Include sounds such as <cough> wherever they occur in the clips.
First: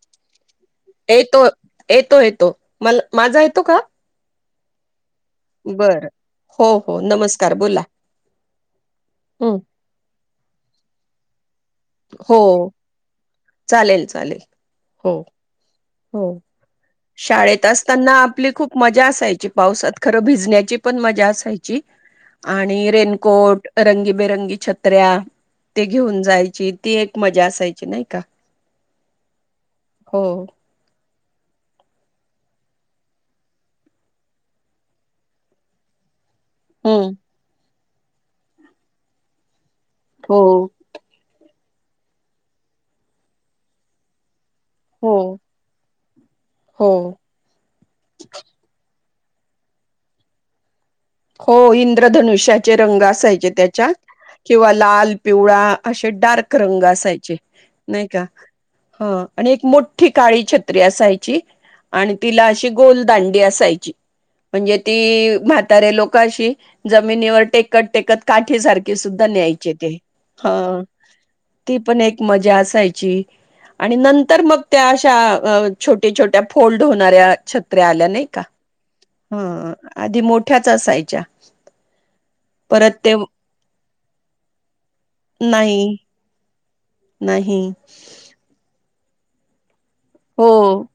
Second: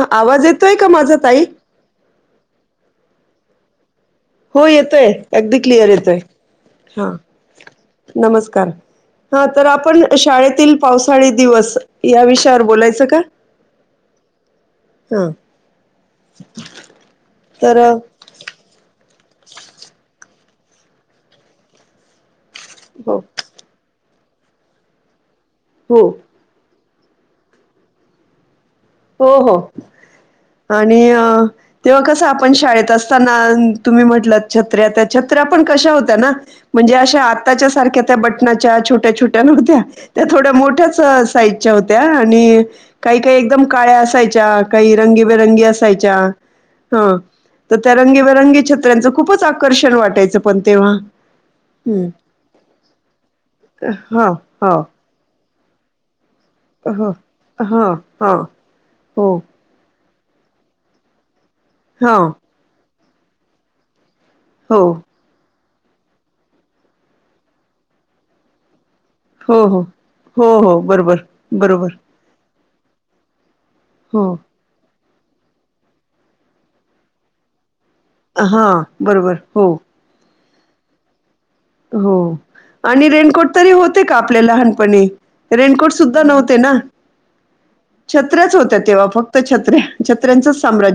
हा आवाज ये येतो येतो येतो मला माझा येतो का? हो येतोय. अगदी क्लिअर बरं येतोय हो हो हा नमस्कार बोला नमस्कार हा हं तरं आपण शाळेतील पावसाळी दिवस या हो विषयावर बोलायचं का चालेल चालेल हो हा. हो. शाळेत तर असताना आपली खूप मजा असाय ची पावसात खरं भिजण्याची पण मजा असायची आणि हो रेनकोट रंगी बेरंगी छत्र्या ते हो घेऊन जायची. ती एक मजा असायची नाही का. हो हो हो आणि अ तेव्हा कसं आपण शाळेत असताना तुम्ही म्हटलं छत्र्या त्या छत्र्या पण कशा होत्या ना म्हणजे हम्म अशा आताच्या सारख्या त्या बटनाच्या छोट्या छोट्या नव्हत्या त्या हो थोड्या मोठ्याच साइ चा होत्या आणि काही-काही एकदम काळ्या असायच्या काही हो रंगीबेरंगी असायच्या हो हा तर त्या रंगीबेरंगी छत्र्यांचा खूपच आकर्षण वाटायचं पण तेव्हा हो हं. इंद्रधनुष्याचे रंग असायचे त्याच्यात हां, किंवा हां, लाल पिवळा अ असे डार्क रंग हां, असायचे हां, नाही का हां, ह हो, आणि एक मोठ ठिकाळी छत्री असायची आणि हां, तिला अशी गोल दांडी असायची. म्हणजे हो, ती म्ह तरे लोकांशी जमिनीवर टेकत टेकत काठी सारखी ते सुद्धा हो, लिहायचे हो, ते, हो, हो, बरोबर, ती बरोबर, पण एक मजा असायची यची आणि हो, नंतर मग त्या त्या अ छोट्या छोट्या फोल्ड होणाऱ्याछ छत्र्या आल्या नही का हां, बरोबर, हो, हम्म आधी मोठया त्याच असायच्या हो परत आणि ते रेनकोट तरी होते का आपल्या लहानपणी रेनकोट नाही सुद्धा नव्हते ना नाही छत्र्याच होत्या तेव्हा फक्त त्त छत्रे हो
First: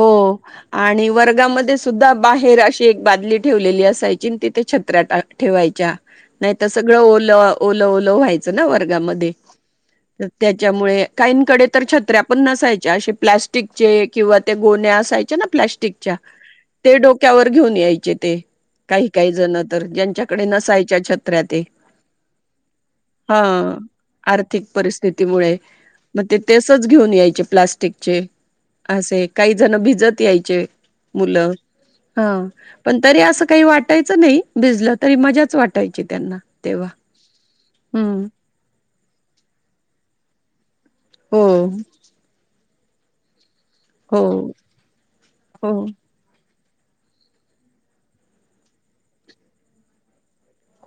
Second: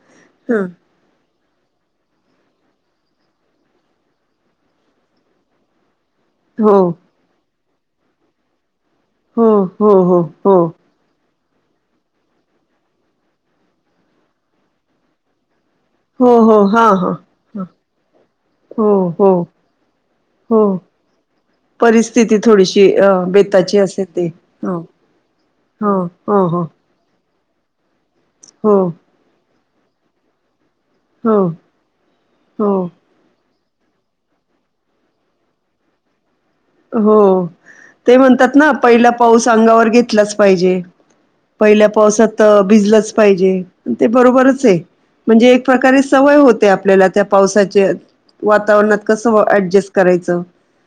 हो हं. आणि वर्गामध्ये सुद्धा बाहेर अशी एक बादली ठेवलेली असायची आणि तिथे छत्र टा ठेवायच्या नाही तर हो, सगळं ओलं ओलं ओलं व्हायच ना व वर्गामध्ये हो, हो, हो, हो, त्याच्यामुळे का <inaudible> तर छत्र्या पण नसायच्या अस प्लॅटिकचे किंवा त्या गोण्या् असायच्या ना प्लास्टिक हो, हो, हां, ते हां. डोक्यावर हां. घेऊन यायचे ते हो, काही हो. काही जण तर ज्यांच्याकडे हो नसायच्या छत्र्याते परिस्थिती थोडीशी अ ह बेताची असेल ती. आर्थिक हो परिस्थितीमुळे हो मग ते हो हो तसंच घेऊन यायचे प्लास्टिक चेे हो असे काही काही जण भिजत यायचे हो मुलं हा हो पण तरी असं काही वाटायचं नाही भिजलं तरी मजाच वाटायची त्यांना तेव्हा हो ते हम्म म्हणतात ना पहिला पाऊस अंगावर घेतलाच पाहिजे हो पहिल्या पावसात भिजलच पाहिजे ते हो बरोबरच आहे म्हणजे एक हो प्रकारे सवय होत ते आपल्याला त्या पावसाच्या वातावरणात कस ऍडजस्ट करायचं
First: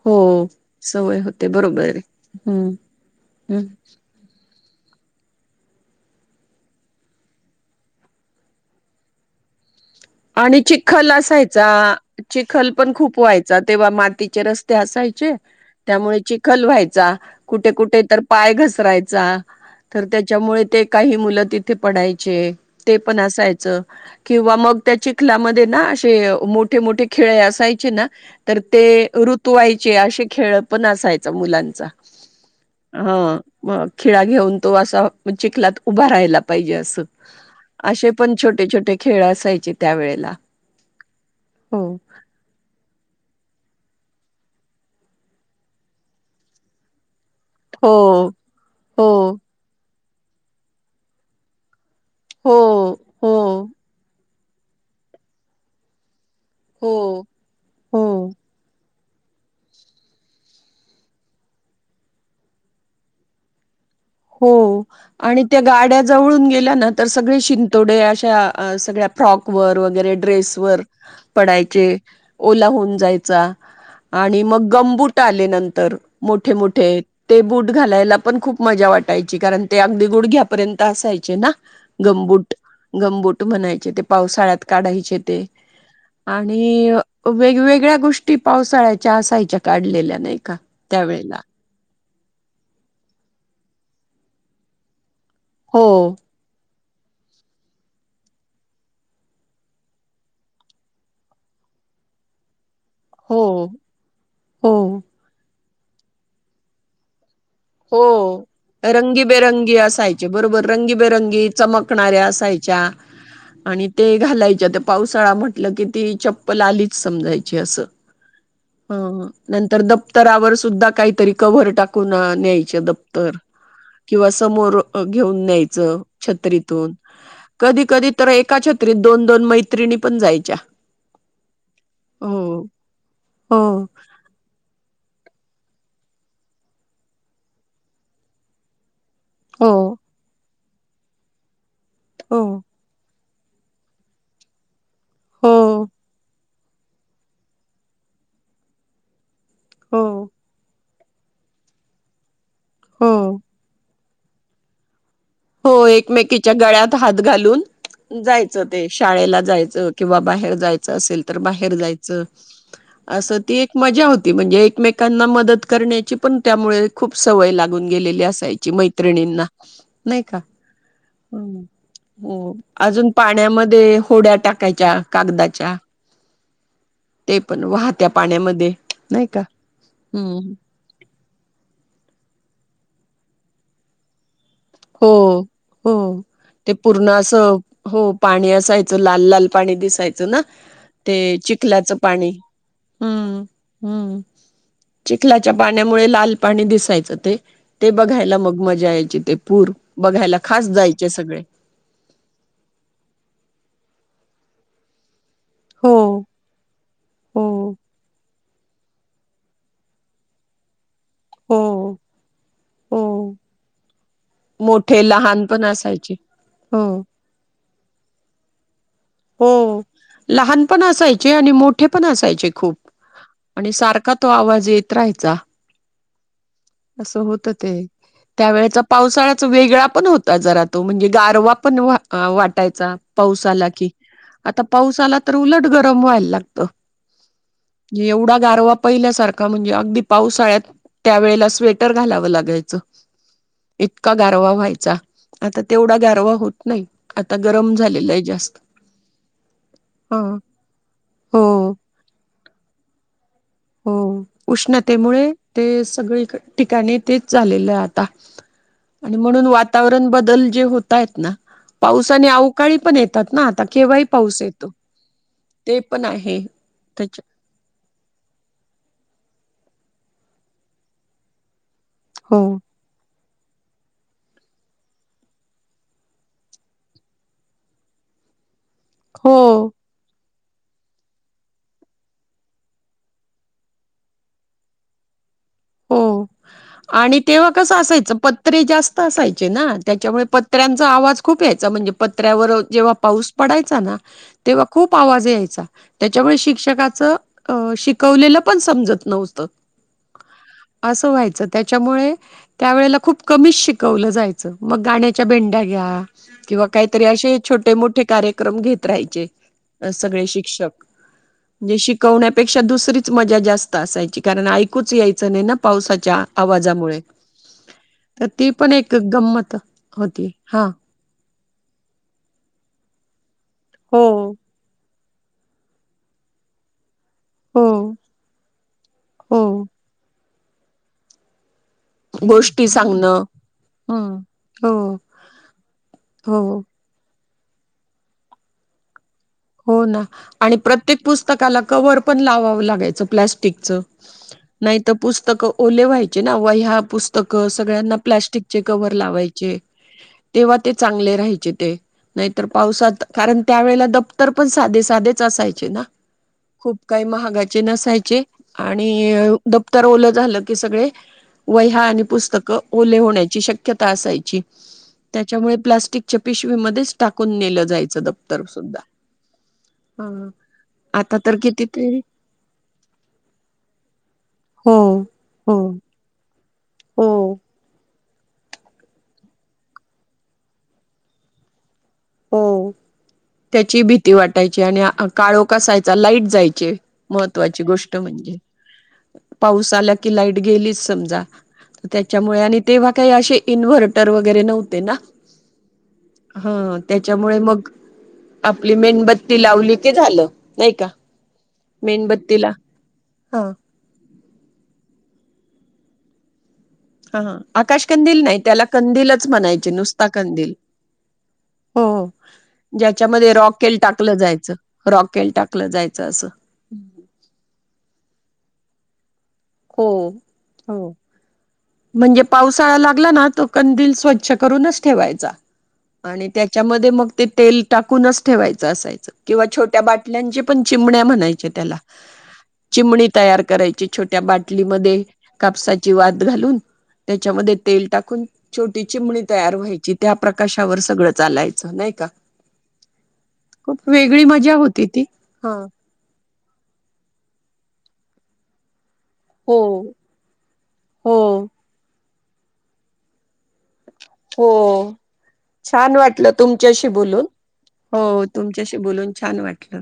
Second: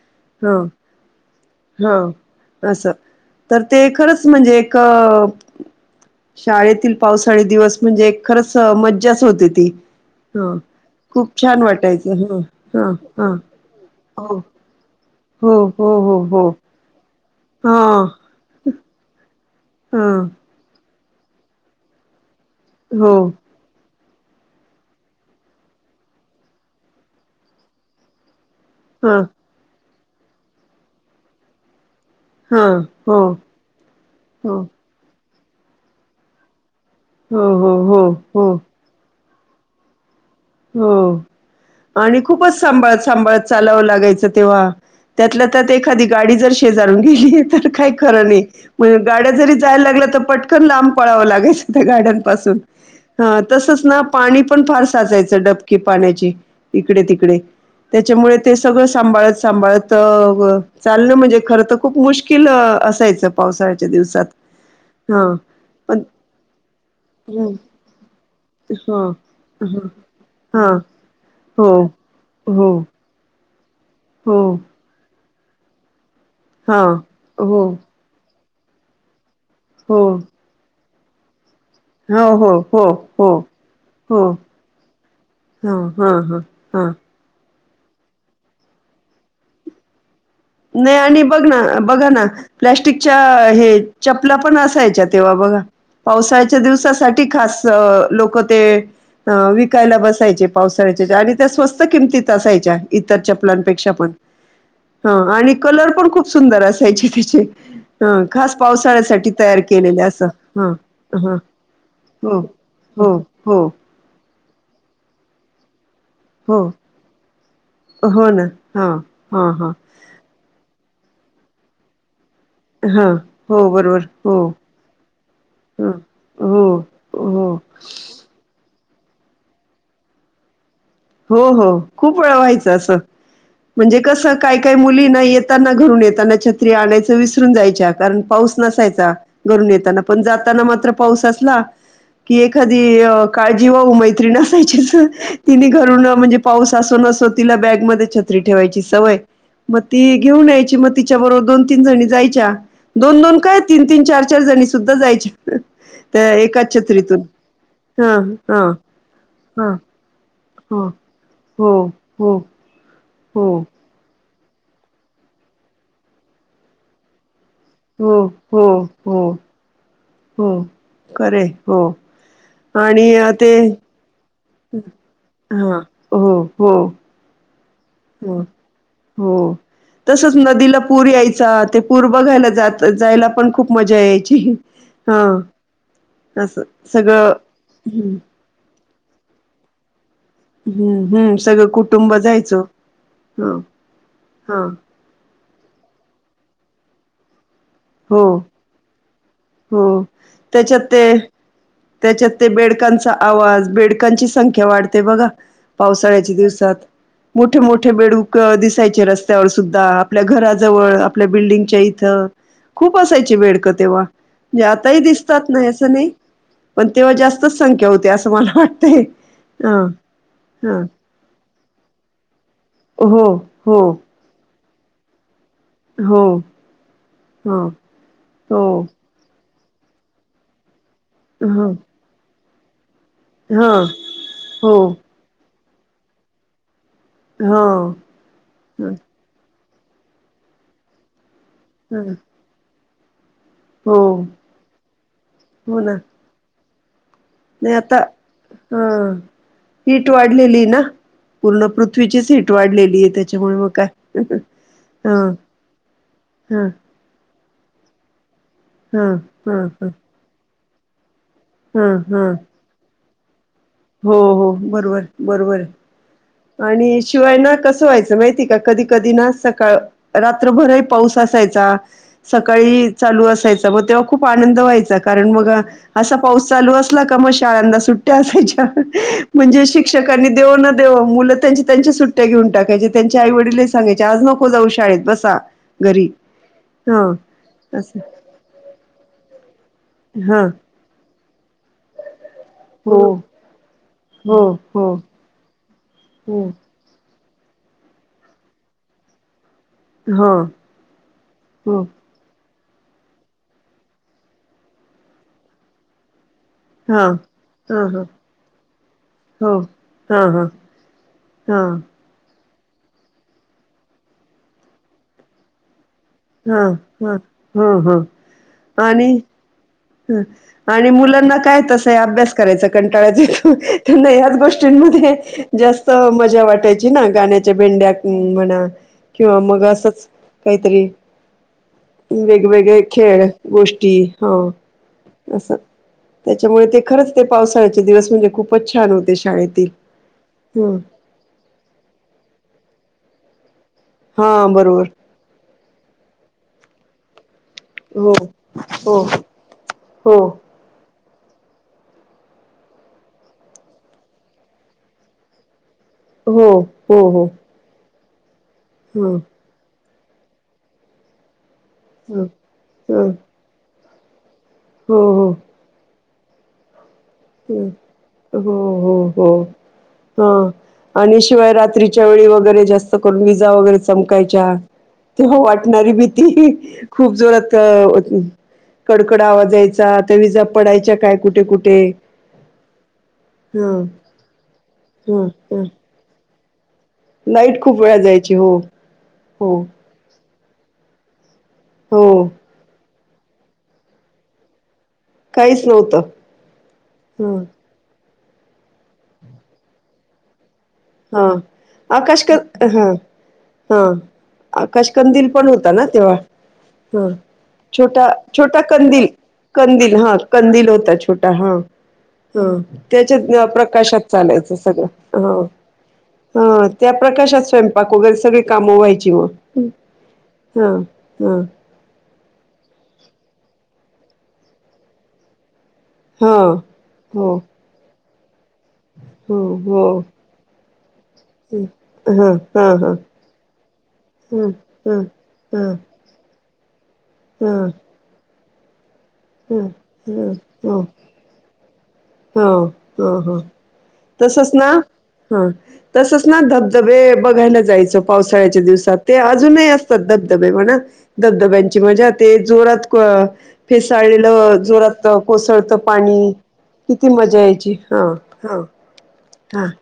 हो ह सवय होते ह बरोबर हम् असं तर हम् ते खरंच म्हणजे एक शाळेतील पावसाळी दिवस म्हणजे खरंच मज्जाच होती ती हा आणि चिखल खूप छान असायचा वाटायचं ह चिखल ह पण खूप ह व्हायचा तेव्हा हो मातीचे रस्ते असायचे हो हो हो हो हा कुठे हा कुठे तर पाय घसरायचा तर हा त्याच्यामुळे ते काही मुलं तिथे पडायचे ते हो पण असायचं किंवा मग त्या चिखलामध्ये ना असे मोठे मोठे खिळे असायचे ना तर ते ह ऋतूवाई जे असे खेळ पण असायचा मुलांचा हा हो हो मग खिळा घेऊन हो तो असा मग चिखलात उभा राहायला पाहिजे असं हो हो असे पण हो छोटे छोटे खेळ असायचे त्यावेेळेला हो आणि खूपच सांभाळत सांभाळत चालावं लागायचं तेव्हा त्यातल्या त्यात एखादी गाडी जर शेजारून गेली हो काय खर नई हो गाड्या जरी जायला लागल्या तर पटकन लांब पळावं लागेच त्या गाड्यांचे हो पासून हो तसाच ना पाणी प पण फार साजाच डबकी पाण्याची इकडे हो तिकडे हो त्याच्यामुळे ते सगळं सांभाळत सांभाळत चाललं म्हणजे खर तर खूप मुश्किल असायचं पावसाळ्याच हो आणि त्या पण गाड्या जवळून गेल्या ना तर सगळे हं, शिंतोडे अशा सगळ्या हां, फ्रॉक हां, वर वगैरे ड्रेस हां. वर हो, पडायचे ओला हो, होऊन जायचा. हो. आणि मग गंबूट. आले नंतर. मोठे हां, मोठे ते हो. बूट घालायला पण खूप. मजा वाट. कारण ते हो. अगदी गुडघ्यापर्यंत. असायचे ना. हो, गंबूट हो, हो, हो, गंबूट म्हणायचे ते हो. पावसाळ्यात काढायचे ते हां, हां, हां, हां. आणि वेगवेग. सगळ्या गोष्टी पावसाळ्याच्या असायच्या काढलेल्या नाहीत. नाही आणि बघ ना बघा ना. प्लॅस्टिकच्या हे चपला पण असायच्यात. तेव्हा बघा हो पावसाळ्याचं दिवस. साठी खास लोक ते विकायला बसायचे पावसाळ्याच्या आणि त्या स्वस्त किमतीत असायच्या. इतर हो चपलांपेक्षा पण. हो आणि कलर पण खूप सुंदर असायचे त्याचे. हं, हो खास पावसाळ्यासाठी तयार रंगीबेरंगी केलेले असं. असायचे बरोबर हां, हां. रंगीबेरंगी चमकणाऱ्या हो, असायच्या हो, हो, आणि ते घालायच्या. ज पावसाळा म्हटलं की. हो. चप्पल आलीच समायची अस हो ना. हां, हां, हां. नंतर दप्तरावर सुधा काही. तरी कव्हवर टाकून. न्यायचे हा दप्तर हो बरोबर किव्हा हो समोर घेऊन ह न्यायचं हो छत्रीतून हो कधी कधी तर एका छत्री. दोन दोन मैत्रिणी पण जायच्या. हो हो खूप वेळ हो व्हायचं असं हो म्हणजे कसं काय काय मुली नाही येत. येताना घरून येताना छत्री आणायच विसरून जायच्या कारण पाऊस नसायचा. हो घरून येताना पण जात. जाताना मात्र पाऊस असला. कि हो एखादी अ काळजी वा उ मैत्री नसायचीच. हो. म्हणजे पाऊस असो न असो तिला बॅगमध्येध्ये छत्री ठेवायची सवय! मग हो ती घेऊन यायची मग - तिच्या बरोबर दोन तीन जणी जायच्या! दोन- दोन हो काय तीन -तीन चार! चार जणी सुद्धा जायच्या! हो त्या एकमेकींच्या एकाच गळ्यात छत्रीतून हात घालून हा हा जायचं ते शाळेला हा जायचं किंवा बाहेर हो जायचं असेल तर हो बाहेर जायच हो असं हो ती एक मजा होती. ती म्हणजे एकमेकांना मदत करण्याची पण त्यामुळे खूप सवय लाग गून हो गेलेली हो असायची हो मैत्रिणींना. नाही का हो खरे हो हो आणि अजून ते पाण्यामध्ये होड्या टाकायच्या कागदाच्या हा हो हो. ते पण वाहत्या हो पाण्यामध्ये नाही हो का तसच हम्म नदीला पूर यायचा ते पूर बघायला जात जायला पण खूप मजा यायची. हो हा हो असं ते पूर्ण सगळं असं हो हम्म पाणी असाय लाल -लाल पाणी दिसायच. दिसायचं ना ते हम्म हम्म सगळं चिखलाच कुटुंब पाणी जायचो हां ह हा हा चिखलाच च्या पाण्यामुळे लाल पाणी दिसायचं त ते हो बघायला मग मजा यायची ते. पूर हो बघायला खास त्याच्यात जायचे ते सगळे. त्याच्यात ते बेडकांचा आवाज बेडकांची संख्या वाढते बघा. हो, पावसाळ्याच्या दिवसात हो, मोठे मोठे बेडूक दिसायचे रस्त्यावर सुद्धा आपल्या घराजवळ आपल्या बिल्डिंगच्या हो, इथं खूप हो. असायची बेडक तेंव्हा म्हणजे आताही मोठे लहान दिसतात पण नाही असं नाही असायचे. हो, पण तेव्हा जास्तच संख्या होते असं मला वाटतंय. हो हा लहान हा पण असायचे आणि मोठे पण असायचे खूप हो आणि हो सारखा तो आ आवाज येत राहायचा. हो अस होत ह ते हो त्यावेळेचा पावसाळा वेगळा पण होता जरा. त म्हणजे ह गारवा ह पण वाटातो. यायचा. पाऊस आला की. आता हो पाऊस आला तर उलट गर कमवाय लागतो. ह म्हे एवढा गारवा ह पहिल्यासारखा म्हणजे अगदी पावसाळ्यात त्यावेळेलाच स्वेटर ह घालावं लागायचं. हो इतका गारवा व्हायचा आता हो ना तेवढा गॅरवा होत नाही. आता गरम झालेलंय जास्त हं हीट ह वाढलेलीय ना हो पूर्ण पृथ्वीचीचं तीट वाढलेलीये त्यात हो उष्णतेमुळे ते सगळी क ह ह ठिकाणी ते चालेलंय आता ह आणि म्हणून ह वातावरण बदल जे होत तायेत ना ह ह पावसाने अवकाळी पण येत तात ना आता केव्हाही हो पाऊस हो येतो बरोबर बरोबर ते पण आहे आणि त्याच्या शिवाय ना कसं व्हायचं माहितीये का कधी कधी ना सकाळ रात्रभरही पाऊस असायचा. हो सकाळी चालू अस यचा मग तेव्हा खूप आनंद व्हायचा कारण मग असा पाऊस चालू असला का मग शाळांना सुट्टी असायची. <unintelligible> हो म्हणजे शिक्षकांनी देवो न देवो मुलं त्यांच्या त्यांच्या सुट्ट्या घेऊन टाकायचे त्यांच्या आई वडीललही सांगायचे आज नको जाऊ शाळेत बसा. घरी हो हा आणि तेव्हा कसं असं असायचं पत्रे जास्त असाय चेना त्याच्यामुळे हा पत्र्यांचा आवाज खूप यायचा म्हणजे पत त्र्यावर जेव्हा हो पाऊस पडायचा ना हो तेव्हा हो खूप आवाज याय त्याच्यामुळे हो शिक्षकाचं अ शिकवलेलं पण समजत नव्हतं. हो असं व्हायचं हो त्याच्यामुळे त्या वेळेला खूप कमी शिकवलं जायचं मग गाण्याच्या भेंड्या घ्या. किंवा काहीतरी हा असे हा छोटे-मोठे हा कार्यक्रम घेत राहायचे हो अ हा सगळे हा शिक्षक हा जे शिकवण्या त्यापेक्षा दुसरीच मजा जास्त असायची कारण ऐकूच याय च नाही ना पावसा त्या हां, आवाजामुळे हां. हां, तर ती पण एक गंमत ह होती हा. आणि मूलं मग काय तसं ही अभ्यास करायचा कंटाळाच ये त्यांना हो याच गोष्टीनंमध्ये जास्त मजा वाटायची. ते ना गाण्याच्या हो भेंड्या म्हणा किंवा हो मग असंच काहीतरी गोष्टी वेगवेगळे सांगणं खेळ गोष्टी हो असं हो त्याच्यामुळे ते खरंच ते पावसाळ्याचे दिवस म्हणजे खुपचं छान होते. शाळेतील. हो ना आणि हं. प्रत्येक पुस्तकाला कवर पण लावावं लागायचं. प्लॅस्टिकचं. हां, नाही बरोबर. तरं पुस्तकं ओले व्हायचे ना वह्या पुस्तक अ सगळ्यांना हो. प्लास्टिकचे कव्हर हो, लावायचे हो, तेव्हा ते चांगले न्यायेचे ते नाहीतर पावसात कारण त्यावेळला दप्त तर पण साधे साधेच असायचे ना. हो, खूप हो, काही हो. महागाचे नसाय चे हं, आणि दप्त तर ओलं झालं की सगळे वह्या आणि हं, पुस्तकं ओले हं. होण्याची शक्य क्यता असायची हो, हो. त्याच्यामुळे प्लास्टिक च्या पिशवी मध्येच टाकून नेलं हं. जायचं दफ्तर हो सुद्धा हो हो, ह हा आता आणि तर शिवाय कितीतरी रात्रीच्या वेळी वगैरे जास्त करून विजा वगैरे चमकायच्या हो तेव्हा हो वाटणारी भीती <unintelligible> हो खूप जोरात कडकड आवाज यायचा त्या विजा पडायच्या काय कुठे कुठे हो त्याची हं, भीती वाटायची आणि हं, काळोख हं. असायचा लाईट जाय चे लाईट महत्वाची खूप गोष्ट वेळा जायची म्हणजे हो, हो, पाऊस आला कि लाईट गेली समजा हो. त्याच्यामुळे आणि तेंव्हा काही आशे इनव्हर्टर वगैरे नव्हते ना? काहीच नव्हतं. तेच्यामुळे हं, मग आपली मेणबत्ती लावली की झालं. नाही का हा, आकाश क मेणबत्तीला हा, हा आकाशकंदील पण होता ना तेव्हा हा आकाश छोटा कंदील नाही छोटा त्याला कंदील कंदीलच म्हणायचे कंदील नुसता हा कंदील होता छोटा हा हो हा ज्याच्यामध्ये तेच्यांत्न रॉकेल प्रकाशात टाकलं जायचं चालायचं सगळं रॉकेल हा टाकलं जायचं असं हा त्या प्रकाशात स्वयंपाक वगैरे सगळे काम व्हायची म हो हा हो हा म्हणजे पावसाळा लागला ना तो कंदील स्वच्छ करूनच ठेवायचा. आणि हा त्याच्यामध्ये मग ते हो तेल टाकून अस ठेवाय च असायच हो किंवा छोट्या हो बाटल्यांच्या पण चिमण्या म्हणायचे त्याला, हा हा हा चिमणी तयार करायची छोट्या ह ह बाटलीमध्ये ह ह कापसाची वात घालून त्याच्यामध्ये तेल टाकून छोटी चिमणी ह, तयार व्हायची त्या ह, ह, प्रकाशावर सगळं चालायचं नाही का हा, हा, हा, खूप वेगळी तसच मजा ना होती ती हा तसच ना धबधबे बघायला जाय च पावसाळ्याच्या दिवसात. ते हो आजूनही असतात धबधबे म्हणा, हो धबधब्यांची मजा ते जोरात फेस चाळेलं हो जोरात कोसळत छान वाटलं पाणी, तुमच्याशी किती बोलून मजा यायची, हा हो हा तुमच्याशी बोलून छान हा, वाटलं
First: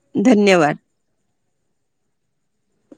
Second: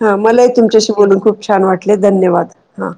हा. मलाही धन्यवाद तुमच्याशी बोलून खूप छा छान वाटले. धन्यवाद! हा.